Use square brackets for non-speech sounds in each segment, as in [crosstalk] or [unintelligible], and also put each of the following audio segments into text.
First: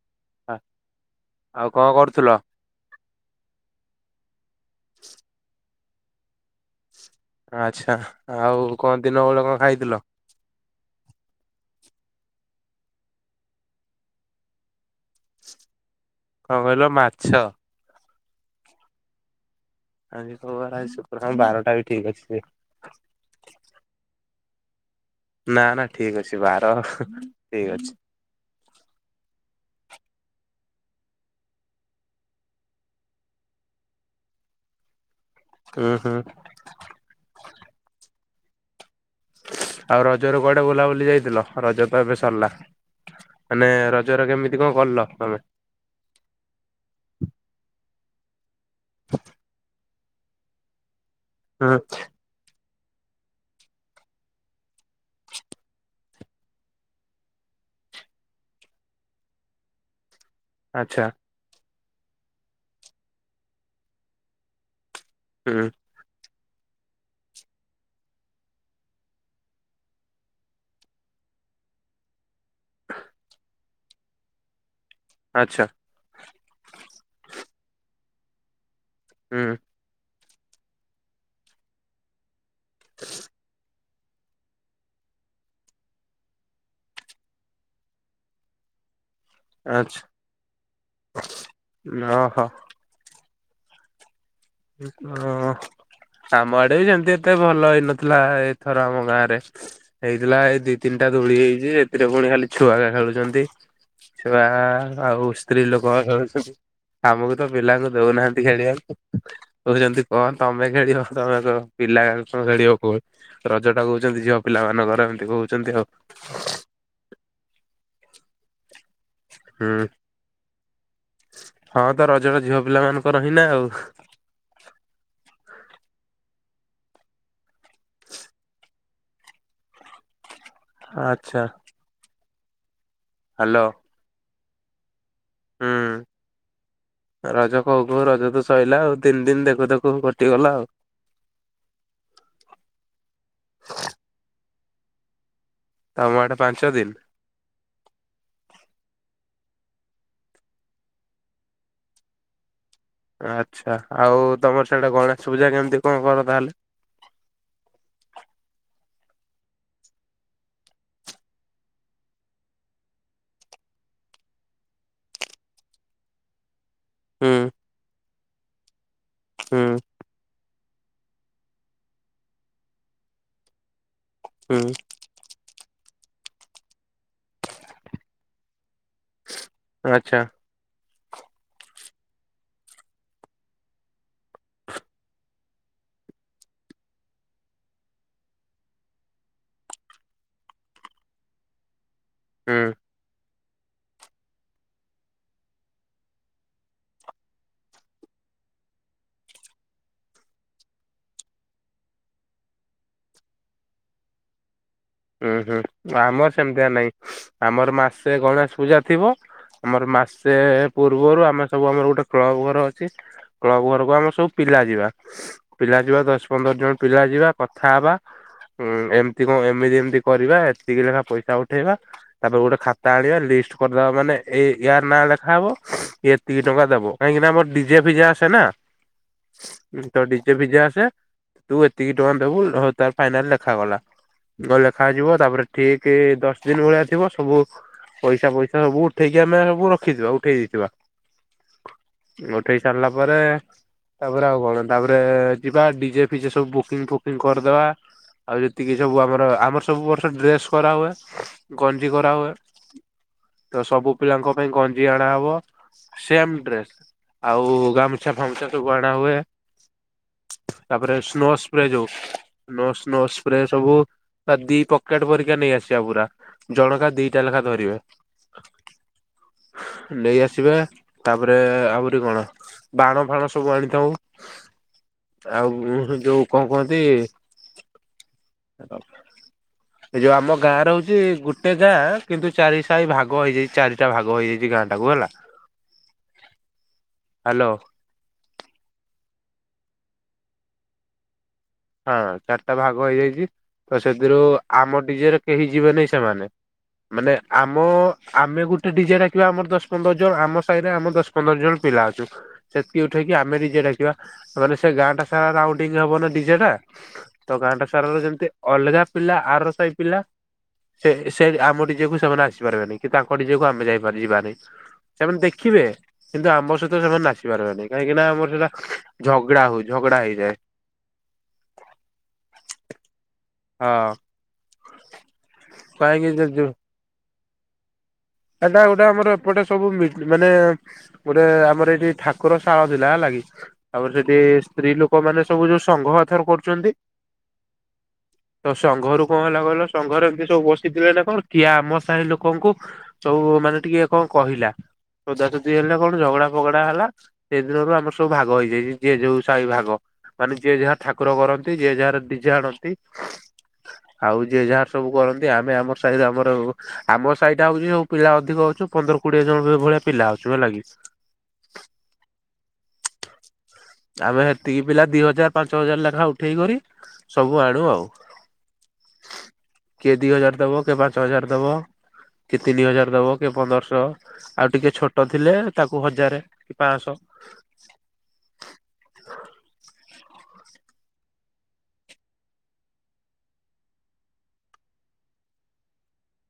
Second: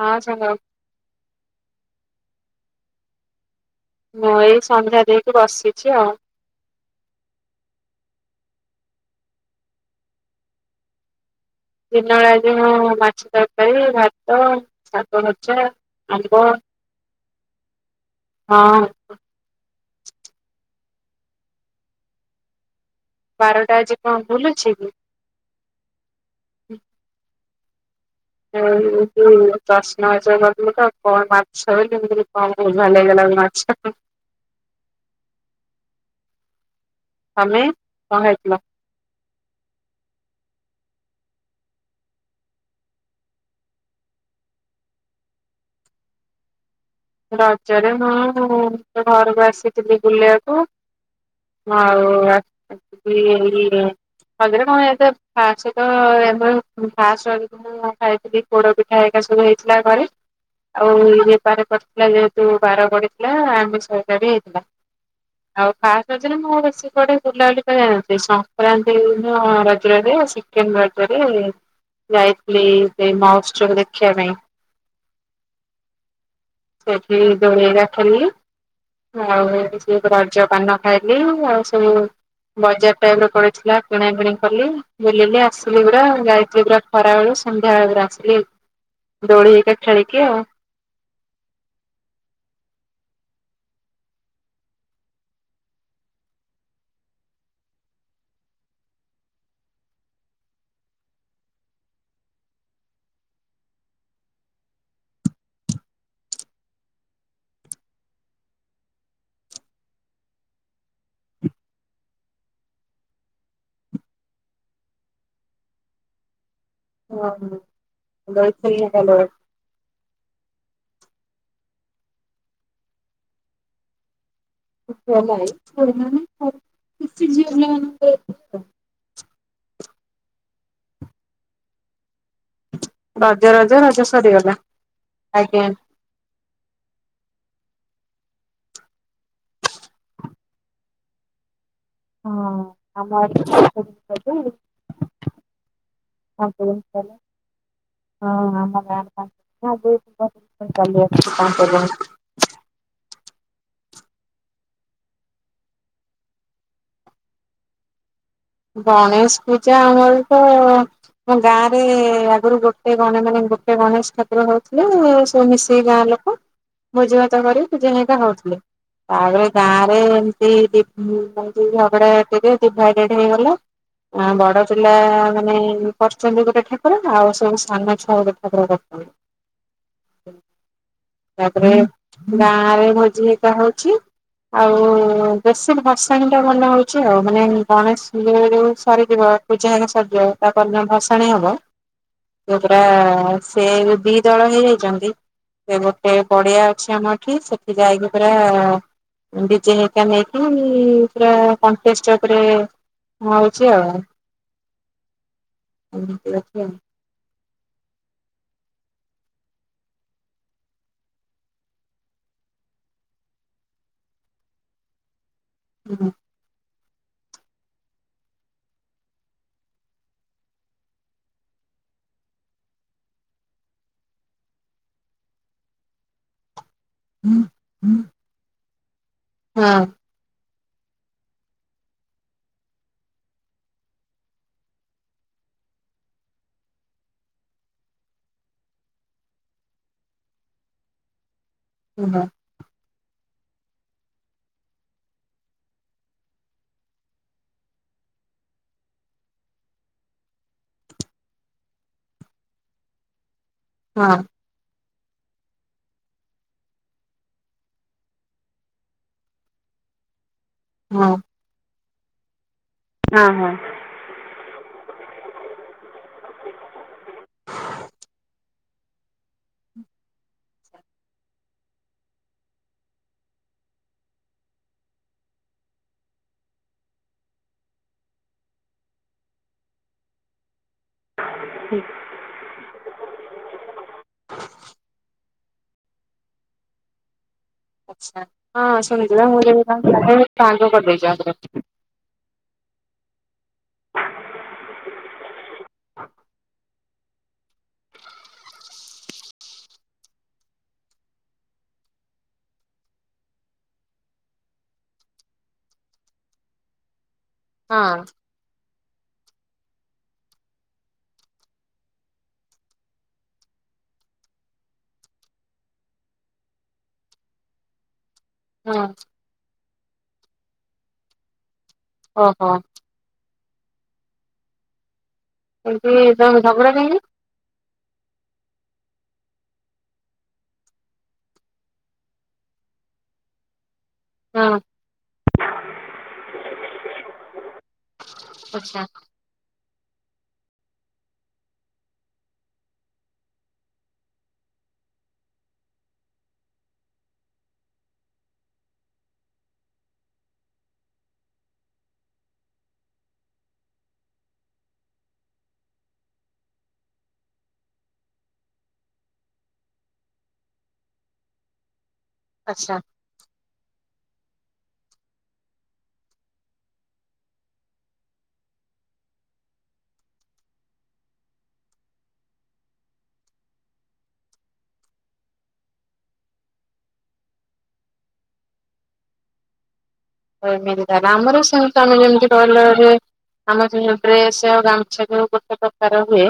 ହଁ ସାଙ୍ଗ। ଆ- ଆଉ କଣ କରୁଥିଲ? ମୁଁ ଏଇ ସନ୍ଧ୍ୟା ଦେଇକି ବସିଛି ଆଉ। ଆଚ୍ଛା, ଆଉ କଣ ଦିନ ବେଳା କଣ ଖାଇଥିଲ? ଦିନବେଳା ଆଜି ମୁଁ ମାଛ ତରକାରୀ, ଭାତ, ଶାଗ ଭଜା। ଆମ୍ୱ ହଁ। କଣ କହିଲ ମାଛ। ଆଜି ତମର ଶୁକ୍ରବାର ହଁ ବାରଟା ବି ଠିକ ଅଛି ଯେ। ବାରଟା ଆଜି କଣ ଭୁଲ୍ ଅଛି କି? ନା ନା ଠିକ୍ ଅଛି ବାର ଠିକ୍ ଅଛି। [unintelligible] ଆଚଛା। ହୁଁ ହୁଁ। ତମେ କଣ ଖାଇଥିଲ? ଆଉ ରଜରେ କୁଆଡେ ବୁଲାବୁଲି ଯାଇଥିଲ ରଜ ତ ଏବେ ସରିଲା। ମାନେ ରଜରେ କେମିତି କଣ କରିଲ ତମେ? ରଜରେ ହଁ ମୁଁ ଘରକୁ ଆସିଥିଲି ବୁଲିବାକୁ। ହୁଁ ମୁଁ ଆଉ ଆସିପାରିବିକି ଏଇନେ। ହଜାରେ କଣ ଏତେ ଫାଷ୍ଟେ ତ ଏବେରୁ ଫାଷ୍ଟ ର। [unintelligible] ମୁଁ ଯାହା ଖାଇଥିଲି ପୋଡ ପିଠା ହେରିକା ସବୁ ହେଇଥିଲା ଘରେ। ଆଉ ଆଚ୍ଛା ଇ ବେପାର କରିଥିଲା ଯେହେତୁ ବାର ପଡିଥିଲା ଆମିଷ ଘରିକା ବି ହେଇଥିଲା। ହୁଁ ଆଉ ଫାଷ୍ଟ। ରଦରେ ମୁଁ ଆଉ ବେଶୀ କୁଆଡେ ବୁଲାବୁଲି କରି ଯାଇନଥିଲି ସଂକ୍ରାନ୍ତି ଦିନ ରଜରେ ଆସି। [unintelligible] ରେ ଯାଇଥିଲି ସେଇ ମାଉସି ଝିଅ କୁ ଦେଖିବା ପାଇଁ। ଆଚ୍ଛା। ସେଠି ଦୋଳେଇ ରଖିଲି ଆଉ ହୁଁ ହେରା କିଛି। ଏକ ରଜ ପାନ ଖାଇଲି ଆଉ ସବୁ ବଜାର ଟାଇପର ପଡିଥିଲା। କିଣାକିଣି କଲି ବୁଲିଲି ଆସିଲି ପୁରା ଯାଇଥିଲି ପୁରା ଖରାବେଳୁ ସନ୍ଧ୍ୟାବେଳେ ପୁରା ଆସିଲି। ହ। ଦୋଳି ହେରିକା ଖେଳିକି ଆଉ। ଓହ। ଓ ଆମଆଡେ ବି ସେମତି ଏତେ ଭଲ ହେଇନଥିଲା ଏଇଥର ଆମ ଗାଁରେ। ହେଇଥିଲା ଏଇ ଦି ତିନଟା ଦୋଳି ହେଇଛି ଏଥିରେ ପୁଣି ଖାଲି ଛୁଆରା ଖେଳୁଛନ୍ତି। ଛୁଆ ଆଉ ସ୍ତ୍ରୀ ଲୋକରା ଖେଳୁଛନ୍ତି। ଆମୁକୁ ତ ପିଲାଙ୍କୁ ଦଉନାହାନ୍ତି ଖେଳିବାକୁ। କହୁଛନ୍ତି କଣ ତମେ ଖେଳିବ ତମେ ତ ପିଲାରାକ କଣ ଖେଳିବ କୁଣ। ରଜ ଟା କହୁଛନ୍ତି ଝିଅ ପିଲା ମାନଙ୍କର ଏମତି କହୁଛନ୍ତି ଆଉ। ହଁ ହଁ ଯାଇଥିଲି [unintelligible] ହୁଁ। ହଁ ତ ରଜର ଝିଅ ପିଲା ମାନଙ୍କର ହିଁ ନା ଆଉ। [unintelligible] ଆଚ୍ଛା। ରଜ ହ୍ୟାଲୋ ରଜ ରଜ ସରିଗଲା ଆଜ୍ଞା। ହୁଁ ରଜ କହୁ କହୁ ରଜ ତ ସଇଲା ଆଉ ତିିନ ଦିନ ଦେଖୁ ଦେଖୁ କଟିଗଲା ଆଉ। ହଁ ଆମ [unintelligible] ତମ ଆଡେ ପାଞ୍ଚ ଦିନ [unintelligible] ହଁ ଆମ ଗାଁ [unintelligible] ଚାଲି ଆସଛି କଣ କରିବ ହିଁ। ଆଚ୍ଛା ଆଉ ତମର ସିଆଡେ ଗଣେଶ ପୂଜା କେମତି କଣ କର ତାହେଲେ? ଗଣେଶ ପୂଜା ଆମର ତ। ଆମ ଗାଁ ରେ ଆଗୁରୁ ଗୋଟେ ଗଣେ ମାନେ ଗୋଟେ ଗଣେଶ ଠାକୁର ହଉଥିଲେ ସବୁ ମିଶିକି ଗାଁ ଲୋ [inaudible] ଭୋଜିଭାତ କରି ପୂଜା ହେରିକା ହଉଥିଲେ ତାପରେ ହୁଁ ଗାଁ ରେ। ଏଇ ଦି ତିନ ପାଇଁକି ଝଗଡ଼ା ଝାଟିରେ ଡ଼ିଭାଇଡଡେଡ ହେଇଗଲା। ଗାଁ ବଡ଼ ହୁଁ ପିଲା ମାନେ। କରଛନ୍ତି ଗୋଟେ ଠାକୁର ଆଉ ସବୁ ସାନ ଛୁଆ ଗୋଟେ ଠାକୁର କରିଛନ୍ତି। ଆଚ୍ଛା। ତାପରେ ଗାଁ ରେ ଭୋଜି ହେରିକା ହଉଛି। ଆଉ ବେଶୀ ଭସାଣି ଟା ଭଲ ହଉଛି ଆଉ ମାନେ। ଗଣେଶ ପୂ ସରିଯିବ ପୂଜା ହେରିକା ସରିଯିବ ତାପରଦିନ ଭସାଣି ହବ। ସେ ହୁଁ ପୁରା ସେ ଯୋଉ ଦି ଦଳ ହେଇଯାଇଚନ୍ତି। ସେ ଗୋଟେ ପଡିଆ ଅଛି ଆମ ଏଠି ସେଠି ଯାଇକି ପୁରା। ଡିଜେ ହେକା ନେଇକି ପୁରା କଣ୍ଟେଷ୍ଟ ଚା ଉପରେ। ହଉଛି ଆଉ। ଉଁ ହୁଁ ଆମର ଏମିତି ଅଛି ସେମିତିଆ ଆଉ। ନାଇଁ ଆମର ମାସେ ଗଣେଶ ପୂଜା ଥିବ। ଆମର ମାସେ ପୂର୍ବରୁ ଆମେ ସବୁ ଆମର ଗୋଟେ କ୍ଳବ ଘର ଅଛି। କ୍ଲବ୍ ଘରକୁ ଆମେ ସବୁ ପିଲା ଯିବା। ପିଲା ଯିବା ହଁ ଦଶ, ପନ୍ଦର ଜଣ ପିଲା ଯିବା କଥା ହବା ଉଁ ଏମିତି କଣ ଏମିତି ଏମ କରିବା ଏତିକି ଲେଖା ପଇସା ଉଠେଇବା। ତାପରେ ଗୋଟେ ଖାତା ଆଣିବା ଲିଷ୍ଟ କରିଦବା ମାନେ ଏଇ ୟାର ନାଁ ଲେଖାହବ ଇଏ ଏତିକି ଟଙ୍କା ଦେବ। କାହିଁକି ନା ଆମର ଡି ଜେ ଫିଜେ ଆସେ ନା ଉଁ ତ ହଁ ଡ଼ି ଡି ଜେ ଫିଜେ ଆସେ ତୁ ଏତିକି ଟଙ୍କା ଦେବୁ ହଁ ତାର ଫାଇନାଲ ଲେଖାଗଲା ଗଲା ଖା ଯିବ ତାପରେ ଠିକ ଦଶ ଦିନ ଭଳିଆ ଥିବ ସବୁ। ପଇସା ପଇସା ସବୁ ଉଠେଇକି ଆମେ ସବୁ ରଖିଥିବା ଉଠେଇ ଦେଇଥିବା ଉ ଉଠେଇ ସାରିଲା ପରେ। ତାପରେ ଆଉ କଣ ତାପରେ ଯିବା ଡି ଜେ ଫିଜେ ସବୁ ବୁକିଙ୍ଗ ଫୁକିଙ୍ଗ କରିଦବା। ଆଉ ଯେତିକି ସବୁ ଆମର ଆମର ସବୁ ବର୍ଷ ଡ୍ରେସ କରା ହୁଏ ଗଞ୍ଜି କରାହୁଏ ତ ସବୁ ହଁ। ପିଲାଙ୍କ। ପାଇଁ ଗଞ୍ଜି ଅଣାହବ। ସେମ ଡ୍ରେସ ଆଉ ଗାମୁଛା ଫାମୁଛା ସବୁ ଅଣା ହୁଏ। ତାପରେ ହଁ ସ୍ନୋ ସ୍ପ୍ରେ ଯୋଉ ସ୍ନୋ ସ୍ନୋ ସ୍ପ୍ରେ ହଁ। ସବୁ। ବା ଦି ପକେଟ ପରିକା ନେଇ ଆସିବା ପୁରା ଜଣକା ଦିଟା ଲେଖା ଧରିବେ। ନେଇ ଆସିବା ତାପରେ ଆହୁରି କଣ। ବାଣ ଫାଣ ସବୁ ଆଣିଥାଉ ଆଉ ଯୋଉ କଣ କୁହନ୍ତି। ଏ ଯୋଉ ଆମ ଗାଁ ର ହଉଛି ଗୋଟେ ଗାଁ। କିନ୍ତୁ ଚାରି ସାହି ଭାଗ ହେଇଯାଇଛି ଚାରିଟା ଭାଗ ହେଇଯାଇଛି ଗାଁ ଟା କୁ ହେଲା। ହାଲୋ। ଆଚ୍ଛା ହଁ ଶୁଣିଥିଲା ମୁଁ [unintelligible] ହଁ ଚାରିଟା ଭାଗ ହେଇଯାଇଛି ତ ସେଥିରୁ ଆମ ଡି ଜେ ରେ କେହି ଯିବେନି ସେମାନେ। ମାନେ ଆମ ଆମେ ଗୋଟେ ଡି ଜେ ଡାକିବା ଆମର ଦଶ, ପନ୍ଦର ଜଣ ଆମ ସାହିରେ ଆମ ଦଶ। ପନ୍ଦର ଜଣ ପିଲା ଅଛୁ। ସେତିକି ଉଠେଇକି ଆମେ ଡି ଯେ ଡାକିବା ମାନେ ସେ ଗାଁ ଟା ସାରା ରାଉଣ୍ଡିଙ୍ଗ ହବ ନା ଡ଼ି ଯେ ଟା ତ ଗାଁଟା ହଁ ସାରାର ଯେମିତି ଅଲଗା ପିଲା ଆର ସେହି ପିଲା। ସେ ସେ ଆମ ଡି ଜେ କୁ ସେମାନେ ଆସିପାରିବେନି କି ତାଙ୍କ ଡି ଜେ କୁ ଆମେ ଯାଇପାରି ଯିବାନି। ସେମାନେ ଦେଖିବେ କିନ୍ତୁ ଆମ ସହିତ ସେମାନେ ନାଚିପାରିବେନି କାହିଁକି ନା ଆମର ସେଟା। ହଁ। ଝଗଡା ହଉ ଝଗଡା ହେଇଯାଏ। ଓହୋ। ହଁ। କାହିଁକି ଏମିତି ତମ ଯେ ଝଗଡ଼ା କାହିଁକି? ଏଟା ଗୋଟେ ଆମର ଏପଟେ ସବୁ ମି ମାନେ। ଗୋଟେ ଆମର ଏଇଠି ଠାକୁର ଶାଳ ଥିଲା ହେଲା କିି ତାପରେ ସେ ଏ ହଁ ସ୍ତ୍ରୀ ଲୋକମାନେ ସବୁ ଯୋଉ ସଂଘ ଏଥର କରୁଛନ୍ତି। ତ ଆଚ୍ଛା ସଂଘରୁ। କଣ ହେଲା କହିଲ ସଂଙ୍ଘରେ ଏମୀତି ସବୁ ବସିଥିଲେ ନା କଣ କିଏ ଆମ ସାହି ଲୋକଙ୍କୁ। ସବୁ ମାନେ ଟିକେ କଣ କହିଲା ସୋଦା ସୋଦି ହେଲା କଣ ଝଗଡା ଫଗଡା ହେଲା। ସେ ଦିନରୁ ଆମର ସବୁ ଭାଗ ହେଇଯାଇଛି ଯିଏ ଯୋଉ ସାହି ଭାଗ। ମାନେ ଯିଏ ଯାହା ଠାକୁର କରନ୍ତି ଯିଏ ଯାହାର ଡି ଯେ ଆଣନ୍ତି। ଆଉ ଯିଏ ଯାହାର ସବୁ କରନ୍ତି ଆମେ ଆମର ସାହିରେ ଆମର ଆମ ସାହିଟା ହଉଛି ଯୋଉ ପିଲା ଅଧିକ ଅଛୁ ପନ୍ଦର କୋଡିଏ ଜଣ ଭଳିଆ ପିଲା ଅଛି ହେଲା କି। ଆଚ୍ଛା। ଆମେ ହେତିକି ପିଲା ଦି ହଜାର ପାଞ୍ଚ ହଜାର ଲେଖାଁ ଉଠେଇ କରି ସବୁଆଡୁ ଆଉ। କିଏ ଦି ହଜାର ଦବ କିଏ ପାଞ୍ଚ ହଜାର ଦବ। କିଏ ତିନି ହଜାର ଦବ କିଏ ପନ୍ଦରଶହ। ଆଉ ଟିକେ ଛୋଟ ଥିଲେ ତାକୁ ହଜାରେ କି ପାଂସହ। [inaudible] ଅ ଏମିତି ତାଲେ ଆମର ସେଇ [unintelligible] ଆମର ସେ ଯୋଉ ଡ୍ରେସ ଆଉ ଗାମୁଛା କିଣିବୁ ଗୋଟେ ପ୍ରକାର ହୁଏ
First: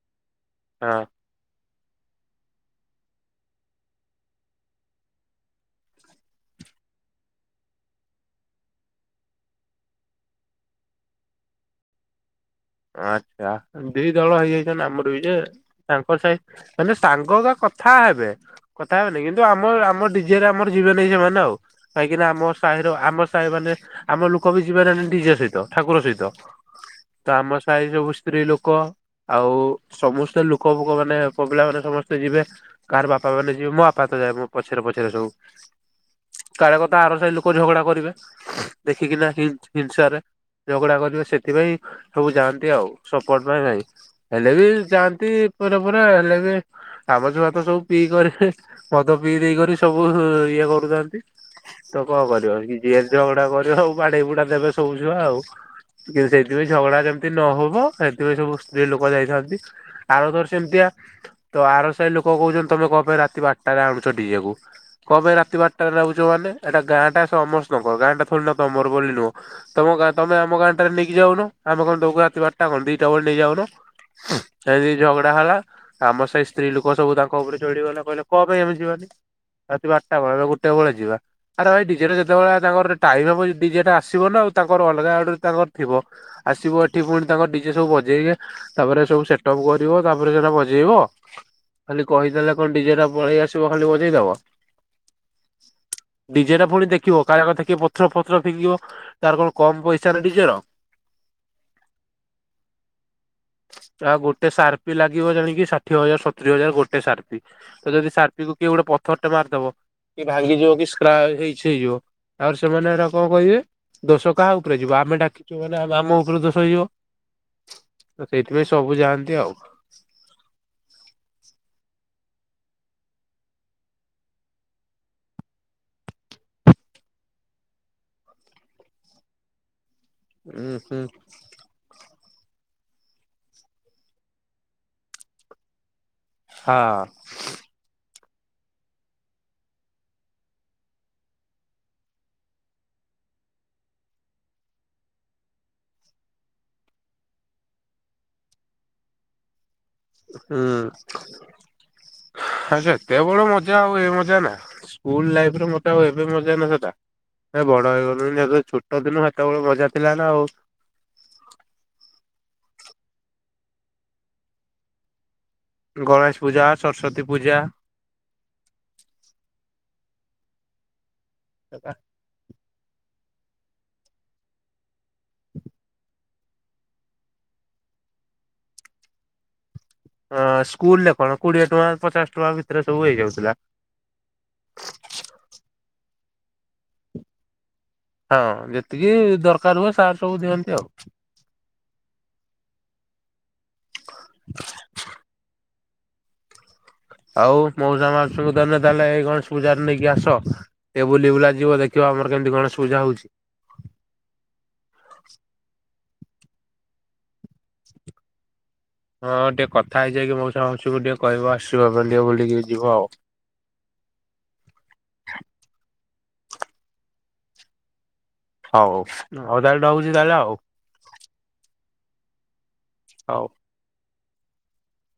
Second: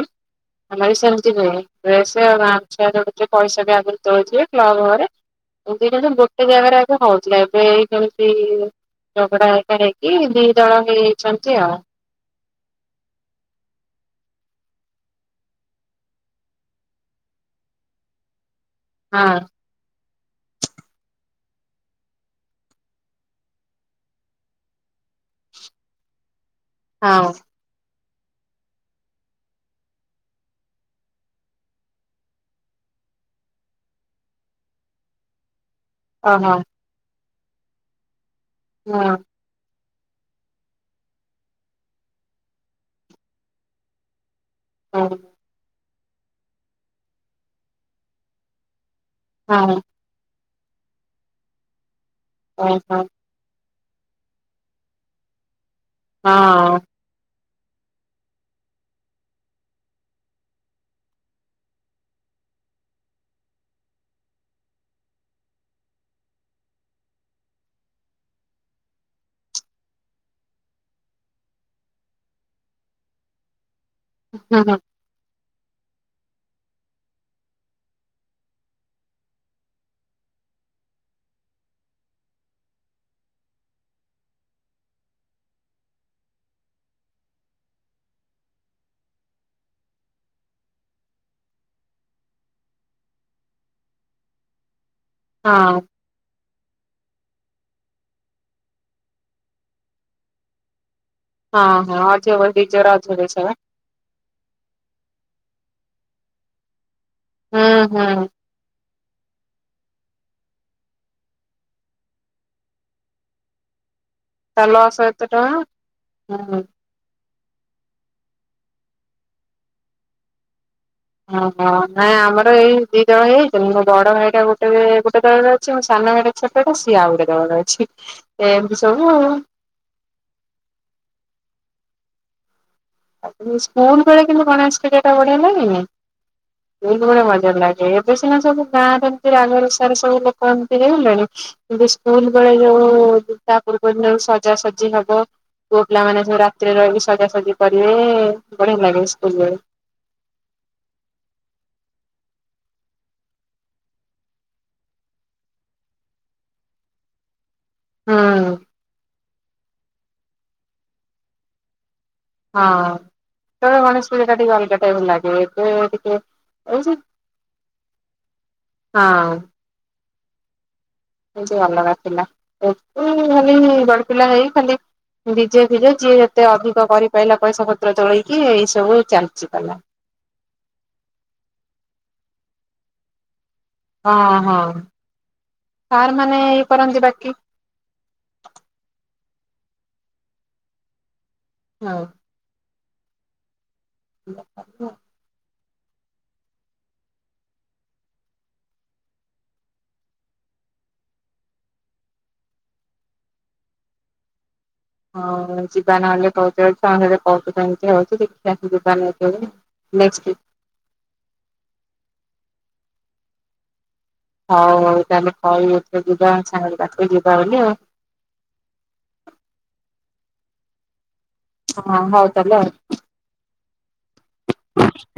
ଆମେ ହଁ ବି ସେମ। ଯେ କୁହେ ଡ୍ରେସ ଆଉ ଗାମୁଛା [inaudible] ପଇସା ବି ଆଗରୁ ତୋଳେଇଥିବେ କ୍ଲବ୍ ଘରେ। [unintelligible] ଗୋଟେ ଜାଗାରେ ଆଗ ହଉଛି ଏବେ ଏଇଠି ଇମିତି। ଝଗଡା ଏକେରେ ହେଇକି ଦି ଦଳ ହେଇଯଇଛନ୍ତି ଆଉ। ଆଚ୍ଛା ଦି ଦଳ ହେଇଯାଇଛନ୍ତି ଆମର ବି ଯେ। ତାଙ୍କର ସାହି ମାନେ ସାଙ୍ଗ କରା କଥା ହେବେ କଥା ହେବେନି ହଁ କିନ୍ତୁ ଆମ ଆମଡି ଡିଯେ ରେ ଆମର ଯିବେନି ସେମାନେ ଆଉ। କାହିଁକି ନା ଆମ ସାହିର ଆମ ସାହି ମାନେ ଆମ ଲୋକ ବି ଯିବେ ନା ଡିଜେ ସହିତ ଠାକୁର ସହିତ। ହଁ। ତ ଆମ ସାହି ସବୁ ସ୍ତ୍ରୀ ଲୋକ। ଆଉ ସମସ୍ତେ ଲୋକ ବୁକ ମାନେ ପୁଆପିଲା ମାନେ ସମସ୍ତେ ଯିବେ। କାହାର ବାପା ମାନେ ଯିବେ ମୋ ବାପା ତ ଯାଏ ମୋ ପଛରେ ପଛରେ ସବୁ। ଓହୋ। କାଳେ କଥା ଆର ସାହି ଲୋକ ଝଗଡା କରିବେ ଦେଖିକିନା ହଁ ହିଣ୍ଟ ହିଂସାରେ ଝଗଡା କରିବେ ସେଥିପାଇଁ ସବୁ ଯାଆନ୍ତି ଆଉ ସପୋର୍ଟ ପାଇଁ ନାଇଁ। ହେଲେ ବି ହଁ ଯାଆନ୍ତି ପର ପରା ହେଲେ ବି ଆମଛୁଆ ତ ସବୁ ପିଇ କରିବେ। ମଦ ପିଇ ଦେଇକରି ହଁ ସବୁ ଇଏ କରୁଚନ୍ତି। ତ କଣ କରିବ ଓହୋ ହଁ ହୁଁ ଯିଏ ଝଗଡା କରିବ ଆଉ ବାଡେଇ ବୁଡା ଦେବେ ସବୁ ଛୁଆ ଆଉ। ସିଏ ସେଇଥିପାଇଁ। ଝଗଡ଼ା ଯେମିତି ନହବ ସେଥିପାଇଁ ସବୁ ସ୍ତ୍ରୀ ଲୋକ ଯାଇଥାନ୍ତି ଆଉ ଧର ସେମିତିଆ ତ ଆର ସାଇ ଲୋକ କହୁଛନ୍ତି ତମେ କ ପାଇଁ ରାତି ବାରଟାରେ ଆଣୁଛ ଡିଯେ କୁ। କ ପାଇଁ ରାତି ବାରଟାରେ ନାଗୁଛ ମାନେ ଏଟା ଗାଁଟା ସେ ସମରସ୍ତଙ୍କର ଗାଁ ଟା ଥୋଡ଼ି ନା ତମର ବୋଲି ନୁହଁ। ତମ ଗାଁ ତମେ ଆମ ଗାଁଠାରେ ନେଇକି ଯାଉନ। ଆମେ କଣ ଦଉ ରାତି ବାରଟା କଣ ଦିଟା ବେଳେ ନେଇଯାଉନ। ହୁଁ ଝଗଡା ହେଲା ଆମ ଶାଇ ସ୍ତ୍ରୀ ଲୋକ ସବୁ ତାଙ୍କ ଉପରେ ଚଢିଗଲେ କହିଲେ କଣ ପାଇଁ ଆମେ ଯିବାନି। ରାତି ବାରଟା ବେଳେ ଗୋଟେ ବେଳେ ଯିବା। ଆରେ ଭାଇ ଡିଜେ ଟା ଯେତେବେଳେ ତାଙ୍କର ଟାଇମ ହବ ଡିଜେ ଟା ଆସିବ ନା ଆଉ ତାଙ୍କର ଅଲଗା ଆଡୁ ତାଙ୍କର ଥିବ। ଆସିବ ଏଠି ପୁଣି ତାଙ୍କ ଡିଜେ ସବୁ ବଜେଇବେ। ତାପରେ ସବୁ ସେଟ ଅପ୍ କରିବ ତାପରେ ସେଟା ବଜେଇବ। ଖାଲି କହିଦେଲେ କଣ ଡିଜେ ଟା ପଳେଇ ଆସିବ ଖାଲି ବଜେଇଦବ। ହଁ। ଡିଜେରେ ପୁଣି ଦେଖିବ କାଳେ ଦେଖି ପଥର ଫଥର ଫିଙ୍ଗିବ ତାର କଣ କମ ପଇସା ନା ଡିଜେର। ହଁ ହଁ ଅଧିକ [unintelligible] ଡିଜେ ରା ଅଧିକ ପାଇସା ବା। ଆ ଗୋଟେ ସାର୍ପି ଲାଗିବ ଜାଣିକିି ଷାଠିଏ ହଜାର ସତୁରି ହଜାର ଗୋଟେ ସାରପି ହୁଁ ତ ଯଦି ହୁଁ ଶାର୍ପି କୁ କିଏ ଗୋଟେ ପଥର ଟେ ମାରିଦବ କି ଭାଙ୍ଗିଯିବ କି ସ୍କ୍ରାଚ ହେଇ ଶ୍ ହେଇଯିବ ତାପରେ ସେମାନେ ଏ କଣ କହିବେ ଦୋଷ କାହା ତା ଉପରେ ଯିବ, ଲସ୍ ଆମେ ଏତେ ଡାକିଚୁ ଟଙ୍କା ମାନେ ଆମ ଆମ ଉପରେ ହୁଁ। ଦୋଷ ତ ସେଇଥିପାଇଁ ସବୁ ଯାଆନ୍ତି ଆଉ। ଓହୋ ନାଇଁ ଆମର ଏଇ ଦି ଦଳ ହେଇଚି ତ, ମୋ ବଡ ଭାଇଟା ଗୋଟେ ଗୋଟେ ଦଳରେ ଅଛି ମୋ ସାନ ଭାଇଟା ଛୋଟଟା ସିଏ ଆଉ ଗୋଟେ ଦଳରେ ଅଛି। ଏମତି ସବୁ ଆଉ। ଉଁ, ହୁଁ। ସ୍କୁଲ ବେଳେ କିନ୍ତୁ ଗଣେଶ ପୂଜା ଟା ବଢିଆ ଲାଗେନି ନା? ସ୍କୁଲ୍ ହଁ ବେଳେ ମଜା ଲାଗେ। ଏ ଭସାଣି ସବୁ ଗାଁରେ ଏମିତି ରାଗ ରୁସାରେ ସବୁ ଲୋକ ଏମିତି ହେଇ ଗଲେଣି କିନ୍ତୁ ସ୍କୁଲ ବେଳେ ଯୋଉ ତା ପୂର୍ବ ଦିନ ରୁ ସଜାସଜି ହବ ପୁଅ ପିଲାମାନେ ସବୁ ରାତିରେ ରହିକି ସଜାସଜି କରିବେ। ବଢିଆ ଲାଗେ ସ୍କୁଲ ରେ। ହୁଁ, ହଁ ସେତେବେଳ ମଜା ଆଉ ଏ ମଜା ନା ସ୍କୁଲ ଲାଇଫରେ ମଜା ଆଉ ଏବେ ମଜା ନା ସେଟା। ଏବେ ବଡ ହେଇଗଲୁଣି ହୁଁ ଛୋଟ ଦିନ ସେତେବେଳେ ମଜା ଥିଲା ନା ଆଉ। ହଁ, ତ ଗଣେଶ ପୂଜା ଟା ଟିକ ଅଲଗା ଟାଇପ ଲାଗେ। ଏବେ ଟିକେ ଗଣେଶ ପୂଜା, ଏଇ ଯେ ସରସ୍ଵତୀ ପୂଜା, ହଁ। ବହୁତ ଅଲଗା ଥିଲା। ଏ ଖାଲି ବଡ ପିଲା ହେଇ ଖାଲି ଡିଜେ ଫିଜେ ଯିଏ ଯେତେ ଅଧିକ କରିପାରଲା, ପଇସା ପତ୍ର ଚଳେଇକି ଏଇ ସବୁ ଚାଲିଚି ପାଲା। ଅ ସ୍କୁଲ ରେ କଣ କୋଡିଏ ଟଙ୍କା, ପଚାଶ ଟଙ୍କା ଭିତରେ ସବୁ ହେଇଯାଉଥିଲା। ଓଁ ହଁ, ସାର୍ ମାନେ ଇଏ କରନ୍ତି ବାକି। ହଁ, ଯେତିକି ଦରକାର ହୁଏ ସାର୍ ସବୁ ଦିଅନ୍ତି ଆଉ। ହଁ। [inaudible] ଆଉ ମଉସା ମାଉସୀଙ୍କୁ ଧରିକିନା ତାହେଲେ ଏଇ ଗଣେଶ ପୂଜାରେ ନେଇକି ଆସ। ଟିକେ ବୁଲି ବୁଲା ଯିବ ଦେଖିବ ଆମର କେମିତି ଗଣେଶ ପୂଜା ହଉଛି। ହଁ ଯିବା ନହେଲେ କହୁ କହୁଛନ୍ତିମତି ହଉଛି ଦେ [unintelligible] ଚା ଦପାନ ନେକ୍ସଟ [unintelligible] ଚାହୁଁଚୁ ଟିକେ କହିବ ଆସିବ ବୋଲି ଟିକେ ବୁଲିକି ଯିବ ଆଉ। ହଉ ହଉ ତାହେଲେ କହବି ଏଥର ଯିବା ସାଙ୍ଗ ପାଖକୁ ଯିବା ବୋଲି ଆଉ। ହଉ ହଉ ତାହାଲେ ରହୁଚି ତାହାଲେ ଆଉ। ହଁ, ହଉ ତାହାଲେ ଆଉ। ହଉ। [inaudible]